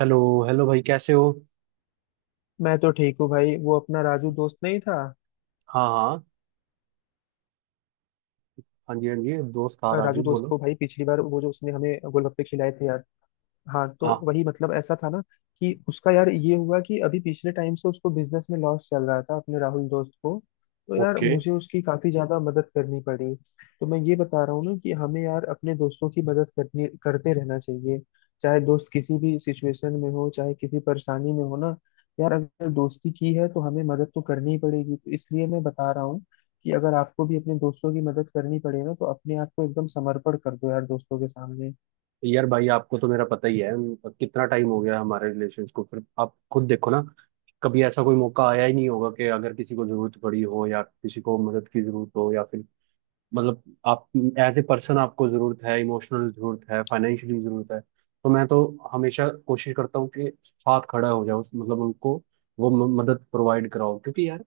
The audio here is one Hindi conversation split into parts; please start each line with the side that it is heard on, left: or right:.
right: हेलो। हेलो भाई, कैसे हो?
left: मैं तो ठीक हूँ भाई। वो अपना राजू दोस्त नहीं था
right: हाँ, हाँ। हाँ जी, हाँ जी। दोस्त था, राजू
left: राजू दोस्त।
right: बोलो।
left: को भाई पिछली बार वो जो उसने हमें गोलगप्पे खिलाए थे, याद? हाँ, तो
right: हाँ।
left: वही, मतलब ऐसा था ना कि उसका, यार ये हुआ कि अभी पिछले टाइम से उसको बिजनेस में लॉस चल रहा था, अपने राहुल दोस्त को। तो यार
right: ओके।
left: मुझे उसकी काफी ज्यादा मदद करनी पड़ी। तो मैं ये बता रहा हूँ ना कि हमें यार अपने दोस्तों की मदद करनी, करते रहना चाहिए। चाहे दोस्त किसी भी सिचुएशन में हो, चाहे किसी परेशानी में हो ना, यार अगर दोस्ती की है तो हमें मदद तो करनी ही पड़ेगी। तो इसलिए मैं बता रहा हूँ कि अगर आपको भी अपने दोस्तों की मदद करनी पड़े ना, तो अपने आप को एकदम समर्पण कर दो यार दोस्तों के सामने।
right: यार भाई, आपको तो मेरा पता ही है। कितना टाइम हो गया हमारे रिलेशन को। फिर आप खुद देखो ना, कभी ऐसा कोई मौका आया ही नहीं होगा कि अगर किसी को जरूरत पड़ी हो या किसी को मदद की जरूरत हो, या फिर मतलब आप एज ए पर्सन, आपको जरूरत है, इमोशनल जरूरत है, फाइनेंशियली जरूरत है। तो मैं तो हमेशा कोशिश करता हूँ कि साथ खड़ा हो जाऊँ, मतलब उनको वो मदद प्रोवाइड कराओ, क्योंकि यार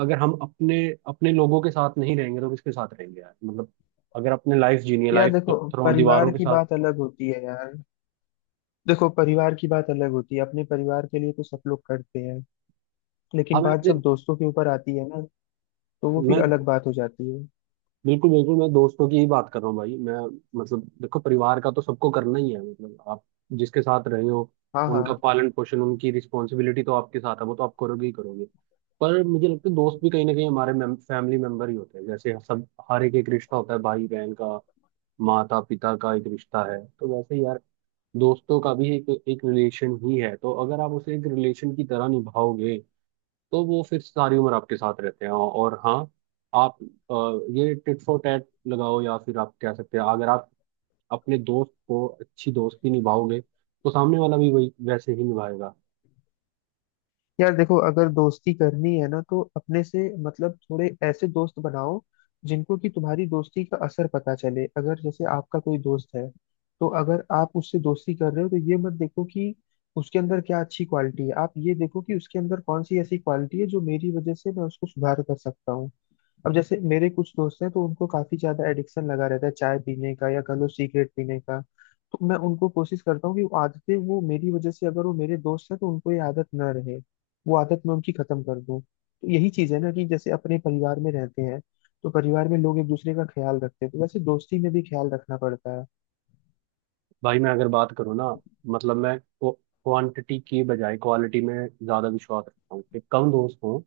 right: अगर हम अपने अपने लोगों के साथ नहीं रहेंगे तो किसके साथ रहेंगे यार। मतलब अगर अपने लाइफ जीनी है,
left: यार
right: लाइफ
left: देखो,
right: पत्थरों दीवारों
left: परिवार
right: के
left: की
right: साथ।
left: बात अलग होती है यार। देखो, परिवार की बात अलग होती है। अपने परिवार के लिए तो सब लोग करते हैं। लेकिन
right: हमें
left: बात
right: अपने।
left: जब दोस्तों के ऊपर आती है ना, तो वो फिर
right: मैं
left: अलग बात हो जाती है।
right: बिल्कुल बिल्कुल, मैं दोस्तों की ही बात कर रहा हूँ भाई। मैं मतलब देखो, परिवार का तो सबको करना ही है, मतलब आप जिसके साथ रहे हो
left: हाँ,
right: उनका
left: हाँ।
right: पालन पोषण, उनकी रिस्पॉन्सिबिलिटी तो आपके साथ है, वो तो आप करोगे ही करोगे। पर मुझे लगता है दोस्त भी कहीं ना कहीं हमारे फैमिली मेंबर ही होते हैं। जैसे सब हर एक एक रिश्ता होता है, भाई बहन का, माता पिता का एक रिश्ता है, तो वैसे ही यार दोस्तों का भी एक एक रिलेशन ही है। तो अगर आप उसे एक रिलेशन की तरह निभाओगे तो वो फिर सारी उम्र आपके साथ रहते हैं। और हाँ, आप ये टिट फॉर टैट लगाओ, या फिर आप कह सकते हैं अगर आप अपने दोस्त को अच्छी दोस्ती निभाओगे तो सामने वाला भी वही, वैसे ही निभाएगा।
left: यार देखो, अगर दोस्ती करनी है ना, तो अपने से मतलब थोड़े ऐसे दोस्त बनाओ जिनको कि तुम्हारी दोस्ती का असर पता चले। अगर जैसे आपका कोई दोस्त है, तो अगर आप उससे दोस्ती कर रहे हो, तो ये मत देखो कि उसके अंदर क्या अच्छी क्वालिटी है। आप ये देखो कि उसके अंदर कौन सी ऐसी क्वालिटी है जो मेरी वजह से मैं उसको सुधार कर सकता हूँ। अब जैसे मेरे कुछ दोस्त हैं, तो उनको काफी ज्यादा एडिक्शन लगा रहता है चाय पीने का, या कह लो सिगरेट पीने का। तो मैं उनको कोशिश करता हूँ कि वो आदतें वो मेरी वजह से, अगर वो मेरे दोस्त हैं तो उनको ये आदत न रहे, वो आदत मैं उनकी खत्म कर दूँ। तो यही चीज है ना, कि जैसे अपने परिवार में रहते हैं तो परिवार में लोग एक दूसरे का ख्याल रखते हैं, तो वैसे दोस्ती में भी ख्याल रखना पड़ता है।
right: भाई मैं अगर बात करूँ ना, मतलब मैं क्वांटिटी की बजाय क्वालिटी में ज़्यादा विश्वास रखता हूँ, कि कम दोस्त हों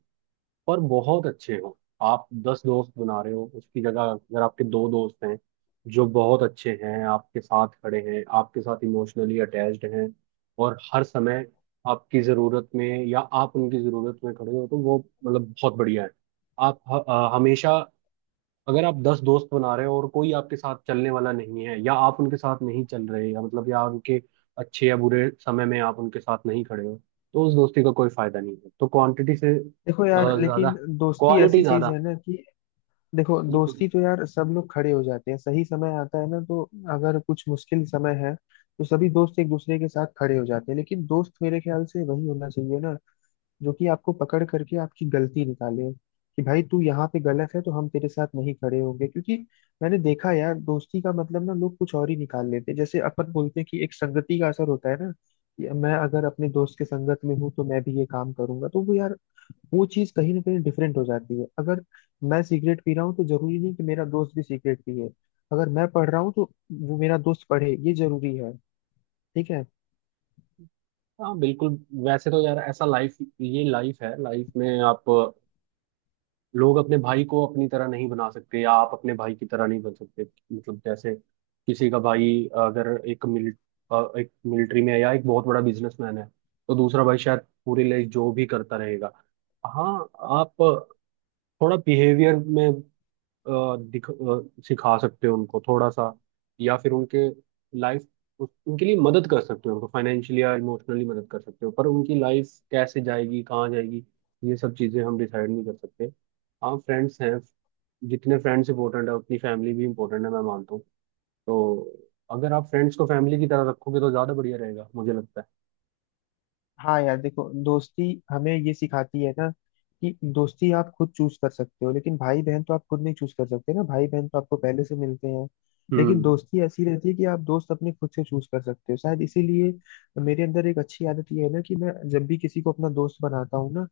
right: और बहुत अच्छे हो। आप दस दोस्त बना रहे हो, उसकी जगह अगर आपके दो दोस्त हैं जो बहुत अच्छे हैं, आपके साथ खड़े हैं, आपके साथ इमोशनली अटैच्ड हैं और हर समय आपकी ज़रूरत में या आप उनकी ज़रूरत में खड़े हो, तो वो मतलब बहुत बढ़िया है। आप हमेशा, अगर आप दस दोस्त बना रहे हो और कोई आपके साथ चलने वाला नहीं है या आप उनके साथ नहीं चल रहे, या मतलब या उनके अच्छे या बुरे समय में आप उनके साथ नहीं खड़े हो, तो उस दोस्ती का कोई फायदा नहीं है। तो क्वांटिटी से
left: देखो यार,
right: ज्यादा
left: लेकिन दोस्ती
right: क्वालिटी
left: ऐसी चीज
right: ज्यादा।
left: है ना कि, देखो,
right: बिल्कुल।
left: दोस्ती तो यार सब लोग खड़े हो जाते हैं सही समय आता है ना तो। अगर कुछ मुश्किल समय है, तो सभी दोस्त एक दूसरे के साथ खड़े हो जाते हैं। लेकिन दोस्त मेरे ख्याल से वही होना चाहिए ना, जो कि आपको पकड़ करके आपकी गलती निकाले कि भाई तू यहाँ पे गलत है, तो हम तेरे साथ नहीं खड़े होंगे। क्योंकि मैंने देखा यार, दोस्ती का मतलब ना लोग कुछ और ही निकाल लेते हैं। जैसे अपन बोलते हैं कि एक संगति का असर होता है ना, कि मैं अगर अपने दोस्त के संगत में हूँ तो मैं भी ये काम करूंगा, तो वो यार, वो चीज कहीं ना कहीं डिफरेंट हो जाती है। अगर मैं सिगरेट पी रहा हूँ, तो जरूरी नहीं कि मेरा दोस्त भी सिगरेट पिए। अगर मैं पढ़ रहा हूँ, तो वो मेरा दोस्त पढ़े ये जरूरी है। ठीक है।
right: हाँ, बिल्कुल। वैसे तो यार ऐसा लाइफ, ये लाइफ है, लाइफ में आप लोग अपने भाई को अपनी तरह नहीं बना सकते, या आप अपने भाई की तरह नहीं बन सकते। मतलब जैसे किसी का भाई, अगर एक मिलिट्री में है या एक बहुत बड़ा बिजनेसमैन है, तो दूसरा भाई शायद पूरी लाइफ जो भी करता रहेगा। हाँ, आप थोड़ा बिहेवियर में अ, सिखा सकते हो उनको, थोड़ा सा, या फिर लाइफ उनके लिए मदद कर सकते हो, उनको फाइनेंशियली या इमोशनली मदद कर सकते हो, पर उनकी लाइफ कैसे जाएगी, कहाँ जाएगी, ये सब चीज़ें हम डिसाइड नहीं कर सकते। हाँ, फ्रेंड्स हैं, जितने फ्रेंड्स इंपॉर्टेंट है उतनी फैमिली भी इंपॉर्टेंट है, मैं मानता हूँ। तो अगर आप फ्रेंड्स को फैमिली की तरह रखोगे तो ज़्यादा बढ़िया रहेगा, मुझे लगता है।
left: हाँ यार देखो, दोस्ती हमें ये सिखाती है ना कि दोस्ती आप खुद चूज कर सकते हो, लेकिन भाई बहन तो आप खुद नहीं चूज कर सकते ना, भाई बहन तो आपको पहले से मिलते हैं। लेकिन
right: हम्म।
left: दोस्ती ऐसी रहती है कि आप दोस्त अपने खुद से चूज कर सकते हो। शायद इसीलिए मेरे अंदर एक अच्छी आदत ये है ना कि मैं जब भी किसी को अपना दोस्त बनाता हूँ ना,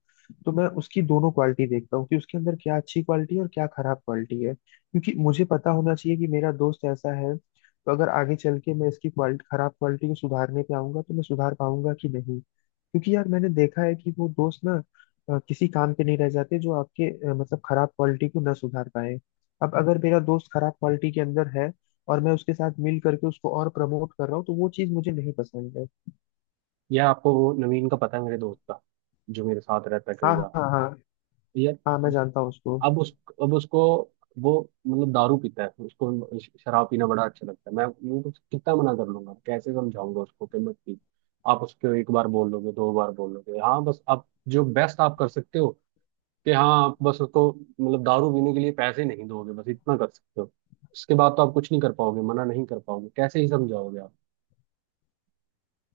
left: तो मैं उसकी दोनों क्वालिटी देखता हूँ कि उसके अंदर क्या अच्छी क्वालिटी है और क्या खराब क्वालिटी है। क्योंकि मुझे पता होना चाहिए कि मेरा दोस्त ऐसा है, तो अगर आगे चल के मैं इसकी क्वालिटी, खराब क्वालिटी को सुधारने पे आऊंगा, तो मैं सुधार पाऊंगा कि नहीं। क्योंकि यार मैंने देखा है कि वो दोस्त ना किसी काम के नहीं रह जाते जो आपके, मतलब खराब क्वालिटी को ना सुधार पाए। अब अगर मेरा दोस्त खराब क्वालिटी के अंदर है, और मैं उसके साथ मिल करके उसको और प्रमोट कर रहा हूँ, तो वो चीज मुझे नहीं पसंद है।
right: यह आपको वो नवीन का पता है, मेरे दोस्त का, जो मेरे साथ रहता है कई
left: हाँ,
right: बार?
left: हाँ, हाँ।
right: यार,
left: हाँ, मैं जानता हूँ उसको।
right: अब उस अब उसको, वो मतलब दारू पीता है, उसको शराब पीना बड़ा अच्छा लगता है। मैं कुछ कितना मना कर लूंगा, कैसे समझाऊंगा उसको कि मत पी। आप उसको एक बार बोल लोगे, दो बार बोल लोगे, हाँ, बस आप जो बेस्ट आप कर सकते हो, कि हाँ आप बस उसको मतलब दारू पीने के लिए पैसे नहीं दोगे, बस इतना कर सकते हो। उसके बाद तो आप कुछ नहीं कर पाओगे, मना नहीं कर पाओगे, कैसे ही समझाओगे आप।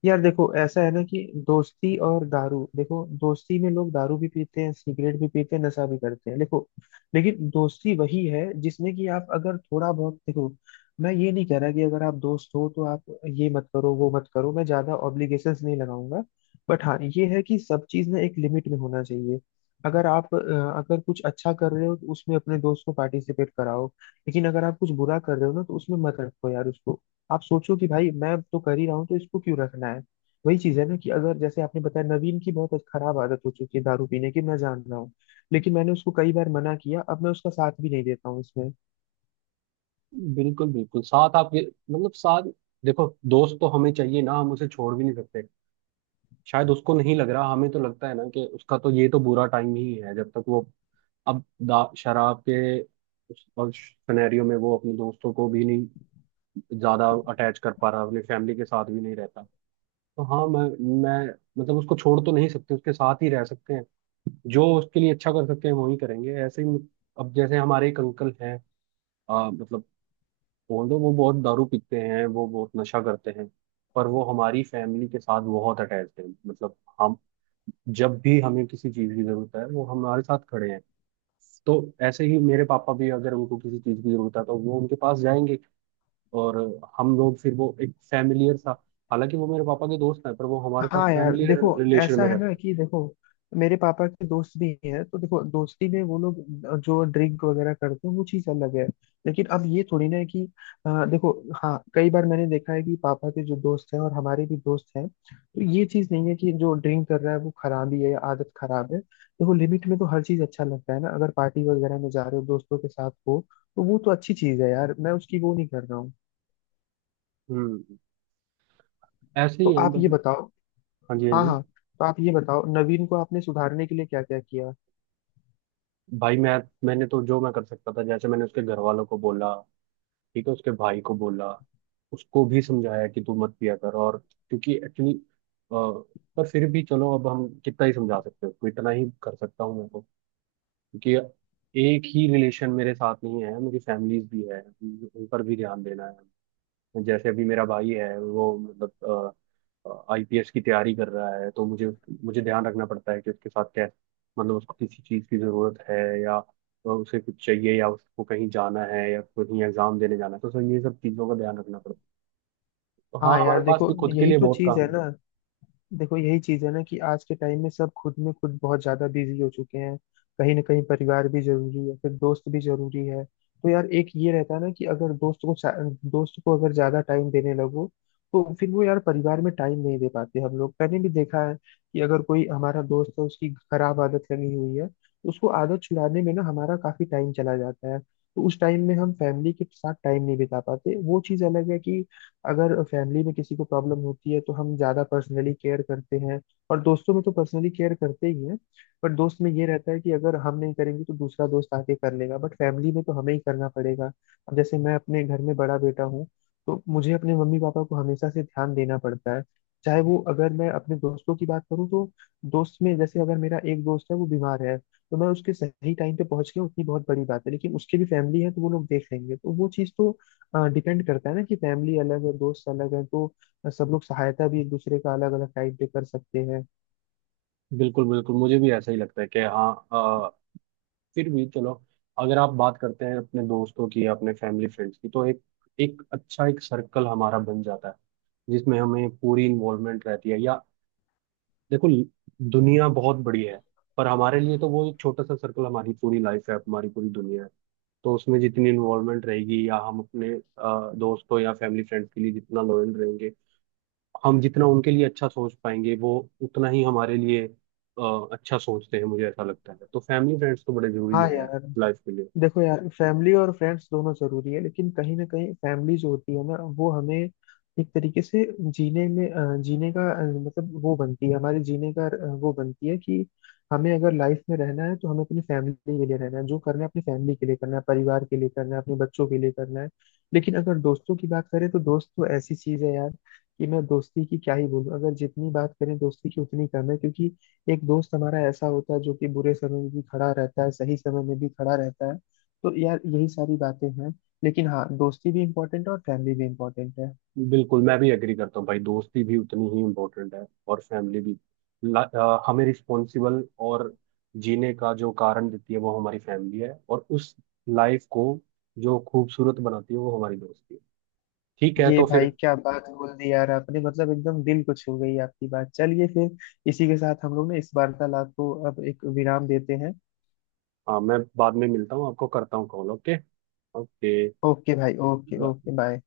left: यार देखो, ऐसा है ना कि दोस्ती और दारू, देखो दोस्ती में लोग दारू भी पीते हैं, सिगरेट भी पीते हैं, नशा भी करते हैं। देखो, लेकिन दोस्ती वही है जिसमें कि आप अगर थोड़ा बहुत, देखो मैं ये नहीं कह रहा कि अगर आप दोस्त हो तो आप ये मत करो वो मत करो, मैं ज्यादा ऑब्लिगेशंस नहीं लगाऊंगा। बट हाँ, ये है कि सब चीज ना एक लिमिट में होना चाहिए। अगर आप अ, अगर कुछ अच्छा कर रहे हो, तो उसमें अपने दोस्त को पार्टिसिपेट कराओ। लेकिन अगर आप कुछ बुरा कर रहे हो ना, तो उसमें मत रखो यार उसको। आप सोचो कि भाई मैं तो कर ही रहा हूँ, तो इसको क्यों रखना है। वही चीज है ना कि अगर जैसे आपने बताया, नवीन की बहुत खराब आदत हो चुकी है दारू पीने की, मैं जान रहा हूँ। लेकिन मैंने उसको कई बार मना किया, अब मैं उसका साथ भी नहीं देता हूँ इसमें।
right: बिल्कुल बिल्कुल, साथ आप मतलब साथ, देखो दोस्त तो हमें चाहिए ना, हम उसे छोड़ भी नहीं सकते। शायद उसको नहीं लग रहा, हमें तो लगता है ना कि उसका तो ये तो बुरा टाइम ही है, जब तक वो। अब शराब के उस सिनेरियो में वो अपने दोस्तों को भी नहीं ज्यादा अटैच कर पा रहा, अपनी फैमिली के साथ भी नहीं रहता। तो हाँ मैं मतलब उसको छोड़ तो नहीं सकते, उसके साथ ही रह सकते हैं, जो उसके लिए अच्छा कर सकते हैं वो ही करेंगे। ऐसे ही, अब जैसे हमारे एक अंकल हैं, मतलब ऑल्दो वो बहुत दारू पीते हैं, वो बहुत नशा करते हैं, पर वो हमारी फैमिली के साथ बहुत अटैच है। मतलब हम, जब भी हमें किसी चीज की जरूरत है, वो हमारे साथ खड़े हैं। तो ऐसे ही मेरे पापा भी, अगर उनको किसी चीज की जरूरत है तो वो उनके पास जाएंगे, और हम लोग फिर वो एक फैमिलियर सा। हालांकि वो मेरे पापा के दोस्त हैं, पर वो हमारे साथ
left: हाँ यार
right: फैमिलियर
left: देखो,
right: रिलेशन
left: ऐसा
right: में
left: है
right: रहते
left: ना
right: हैं।
left: कि देखो मेरे पापा के दोस्त भी हैं, तो देखो दोस्ती में वो लोग जो ड्रिंक वगैरह करते हैं, वो चीज अलग है। लेकिन अब ये थोड़ी ना है कि, देखो, हाँ कई बार मैंने देखा है कि पापा के जो दोस्त हैं और हमारे भी दोस्त हैं, तो ये चीज नहीं है कि जो ड्रिंक कर रहा है वो खराब ही है या आदत खराब है। देखो लिमिट में तो हर चीज अच्छा लगता है ना, अगर पार्टी वगैरह में जा रहे हो, दोस्तों के साथ हो, तो वो तो अच्छी चीज है यार, मैं उसकी वो नहीं कर रहा हूँ।
right: हम्म। ऐसे
left: तो
right: ही है
left: आप ये
right: मतलब।
left: बताओ,
right: हाँ जी, हाँ
left: हाँ,
right: जी।
left: हाँ, तो आप ये बताओ नवीन को आपने सुधारने के लिए क्या क्या किया।
right: भाई मैंने तो जो मैं कर सकता था, जैसे मैंने उसके घर वालों को बोला, ठीक है, उसके भाई को बोला, उसको भी समझाया कि तू मत पिया कर, और क्योंकि एक्चुअली, पर फिर भी चलो, अब हम कितना ही समझा सकते हैं उसको, इतना ही कर सकता हूँ मैं तो, क्योंकि एक ही रिलेशन मेरे साथ नहीं है, मेरी फैमिलीज भी है, उन पर भी ध्यान देना है। जैसे अभी मेरा भाई है, वो मतलब आईपीएस की तैयारी कर रहा है, तो मुझे मुझे ध्यान रखना पड़ता है कि उसके साथ क्या, मतलब उसको किसी चीज़ की ज़रूरत है, या उसे कुछ चाहिए, या उसको कहीं जाना है, या कहीं एग्ज़ाम देने जाना है, तो सर ये सब चीज़ों का ध्यान रखना पड़ता है। तो हाँ,
left: हाँ
right: हमारे
left: यार
right: पास
left: देखो,
right: भी खुद के
left: यही
right: लिए
left: तो
right: बहुत
left: चीज
right: काम
left: है
right: है।
left: ना। देखो यही चीज है ना कि आज के टाइम में सब खुद में खुद बहुत ज्यादा बिजी हो चुके हैं। कहीं ना कहीं परिवार भी जरूरी है, फिर दोस्त भी जरूरी है। तो यार एक ये रहता है ना कि अगर दोस्त को अगर ज्यादा टाइम देने लगो, तो फिर वो यार परिवार में टाइम नहीं दे पाते हम लोग। मैंने भी देखा है कि अगर कोई हमारा दोस्त है, उसकी खराब आदत लगी हुई है, तो उसको आदत छुड़ाने में ना हमारा काफी टाइम चला जाता है। तो उस टाइम में हम फैमिली के साथ टाइम नहीं बिता पाते। वो चीज अलग है कि अगर फैमिली में किसी को प्रॉब्लम होती है, तो हम ज्यादा पर्सनली केयर करते हैं, और दोस्तों में तो पर्सनली केयर करते ही हैं। बट दोस्त में ये रहता है कि अगर हम नहीं करेंगे, तो दूसरा दोस्त आके कर लेगा। बट फैमिली में तो हमें ही करना पड़ेगा। अब जैसे मैं अपने घर में बड़ा बेटा हूँ, तो मुझे अपने मम्मी पापा को हमेशा से ध्यान देना पड़ता है। चाहे वो, अगर मैं अपने दोस्तों की बात करूँ तो, दोस्त में जैसे अगर मेरा एक दोस्त है, वो बीमार है, तो मैं उसके सही टाइम पे पहुंच गया उतनी बहुत बड़ी बात है। लेकिन उसके भी फैमिली है, तो वो लोग देख लेंगे। तो वो चीज़ तो डिपेंड करता है ना कि फैमिली अलग है, दोस्त अलग है, तो सब लोग सहायता भी एक दूसरे का अलग अलग टाइप पे कर सकते हैं।
right: बिल्कुल बिल्कुल, मुझे भी ऐसा ही लगता है कि हाँ। फिर भी चलो, अगर आप बात करते हैं अपने दोस्तों की या अपने फैमिली फ्रेंड्स की, तो एक एक अच्छा एक सर्कल हमारा बन जाता है, जिसमें हमें पूरी इन्वॉल्वमेंट रहती है। या देखो दुनिया बहुत बड़ी है, पर हमारे लिए तो वो एक छोटा सा सर्कल हमारी पूरी लाइफ है, हमारी पूरी दुनिया है। तो उसमें जितनी इन्वॉल्वमेंट रहेगी, या हम अपने दोस्तों या फैमिली फ्रेंड्स के लिए जितना लॉयल रहेंगे, हम जितना उनके लिए अच्छा सोच पाएंगे, वो उतना ही हमारे लिए अच्छा सोचते हैं, मुझे ऐसा लगता है। तो फैमिली फ्रेंड्स तो बड़े जरूरी
left: हाँ।
right: है यार,
left: यार
right: लाइफ के लिए।
left: देखो यार फैमिली और फ्रेंड्स दोनों जरूरी है, लेकिन कहीं ना कहीं फैमिली जो होती है ना, वो हमें एक तरीके से जीने में, जीने का, मतलब वो बनती है हमारे जीने का, वो बनती है कि हमें अगर लाइफ में रहना है, तो हमें अपनी फैमिली के लिए रहना है। जो करना है अपनी फैमिली के लिए करना है, परिवार के लिए करना है, अपने बच्चों के लिए करना है। लेकिन अगर दोस्तों की बात करें, तो दोस्त तो ऐसी चीज है यार कि मैं दोस्ती की क्या ही बोलूं, अगर जितनी बात करें दोस्ती की उतनी कम है। क्योंकि एक दोस्त हमारा ऐसा होता है जो कि बुरे समय में भी खड़ा रहता है, सही समय में भी खड़ा रहता है। तो यार यही सारी बातें हैं। लेकिन हाँ, दोस्ती भी इम्पोर्टेंट है और फैमिली भी इम्पोर्टेंट है।
right: बिल्कुल, मैं भी एग्री करता हूँ भाई, दोस्ती भी उतनी ही इम्पोर्टेंट है और फैमिली भी। हमें रिस्पॉन्सिबल और जीने का जो कारण देती है वो हमारी फैमिली है, और उस लाइफ को जो खूबसूरत बनाती है वो हमारी दोस्ती है। ठीक है,
left: ये
right: तो
left: भाई
right: फिर
left: क्या बात बोल दी यार आपने, मतलब एकदम दिल को छू गई आपकी बात। चलिए फिर, इसी के साथ हम लोग ने इस वार्तालाप को अब एक विराम देते हैं।
right: हाँ, मैं बाद में मिलता हूँ आपको, करता हूँ कॉल। ओके। ओके।
left: ओके भाई, ओके, ओके, बाय।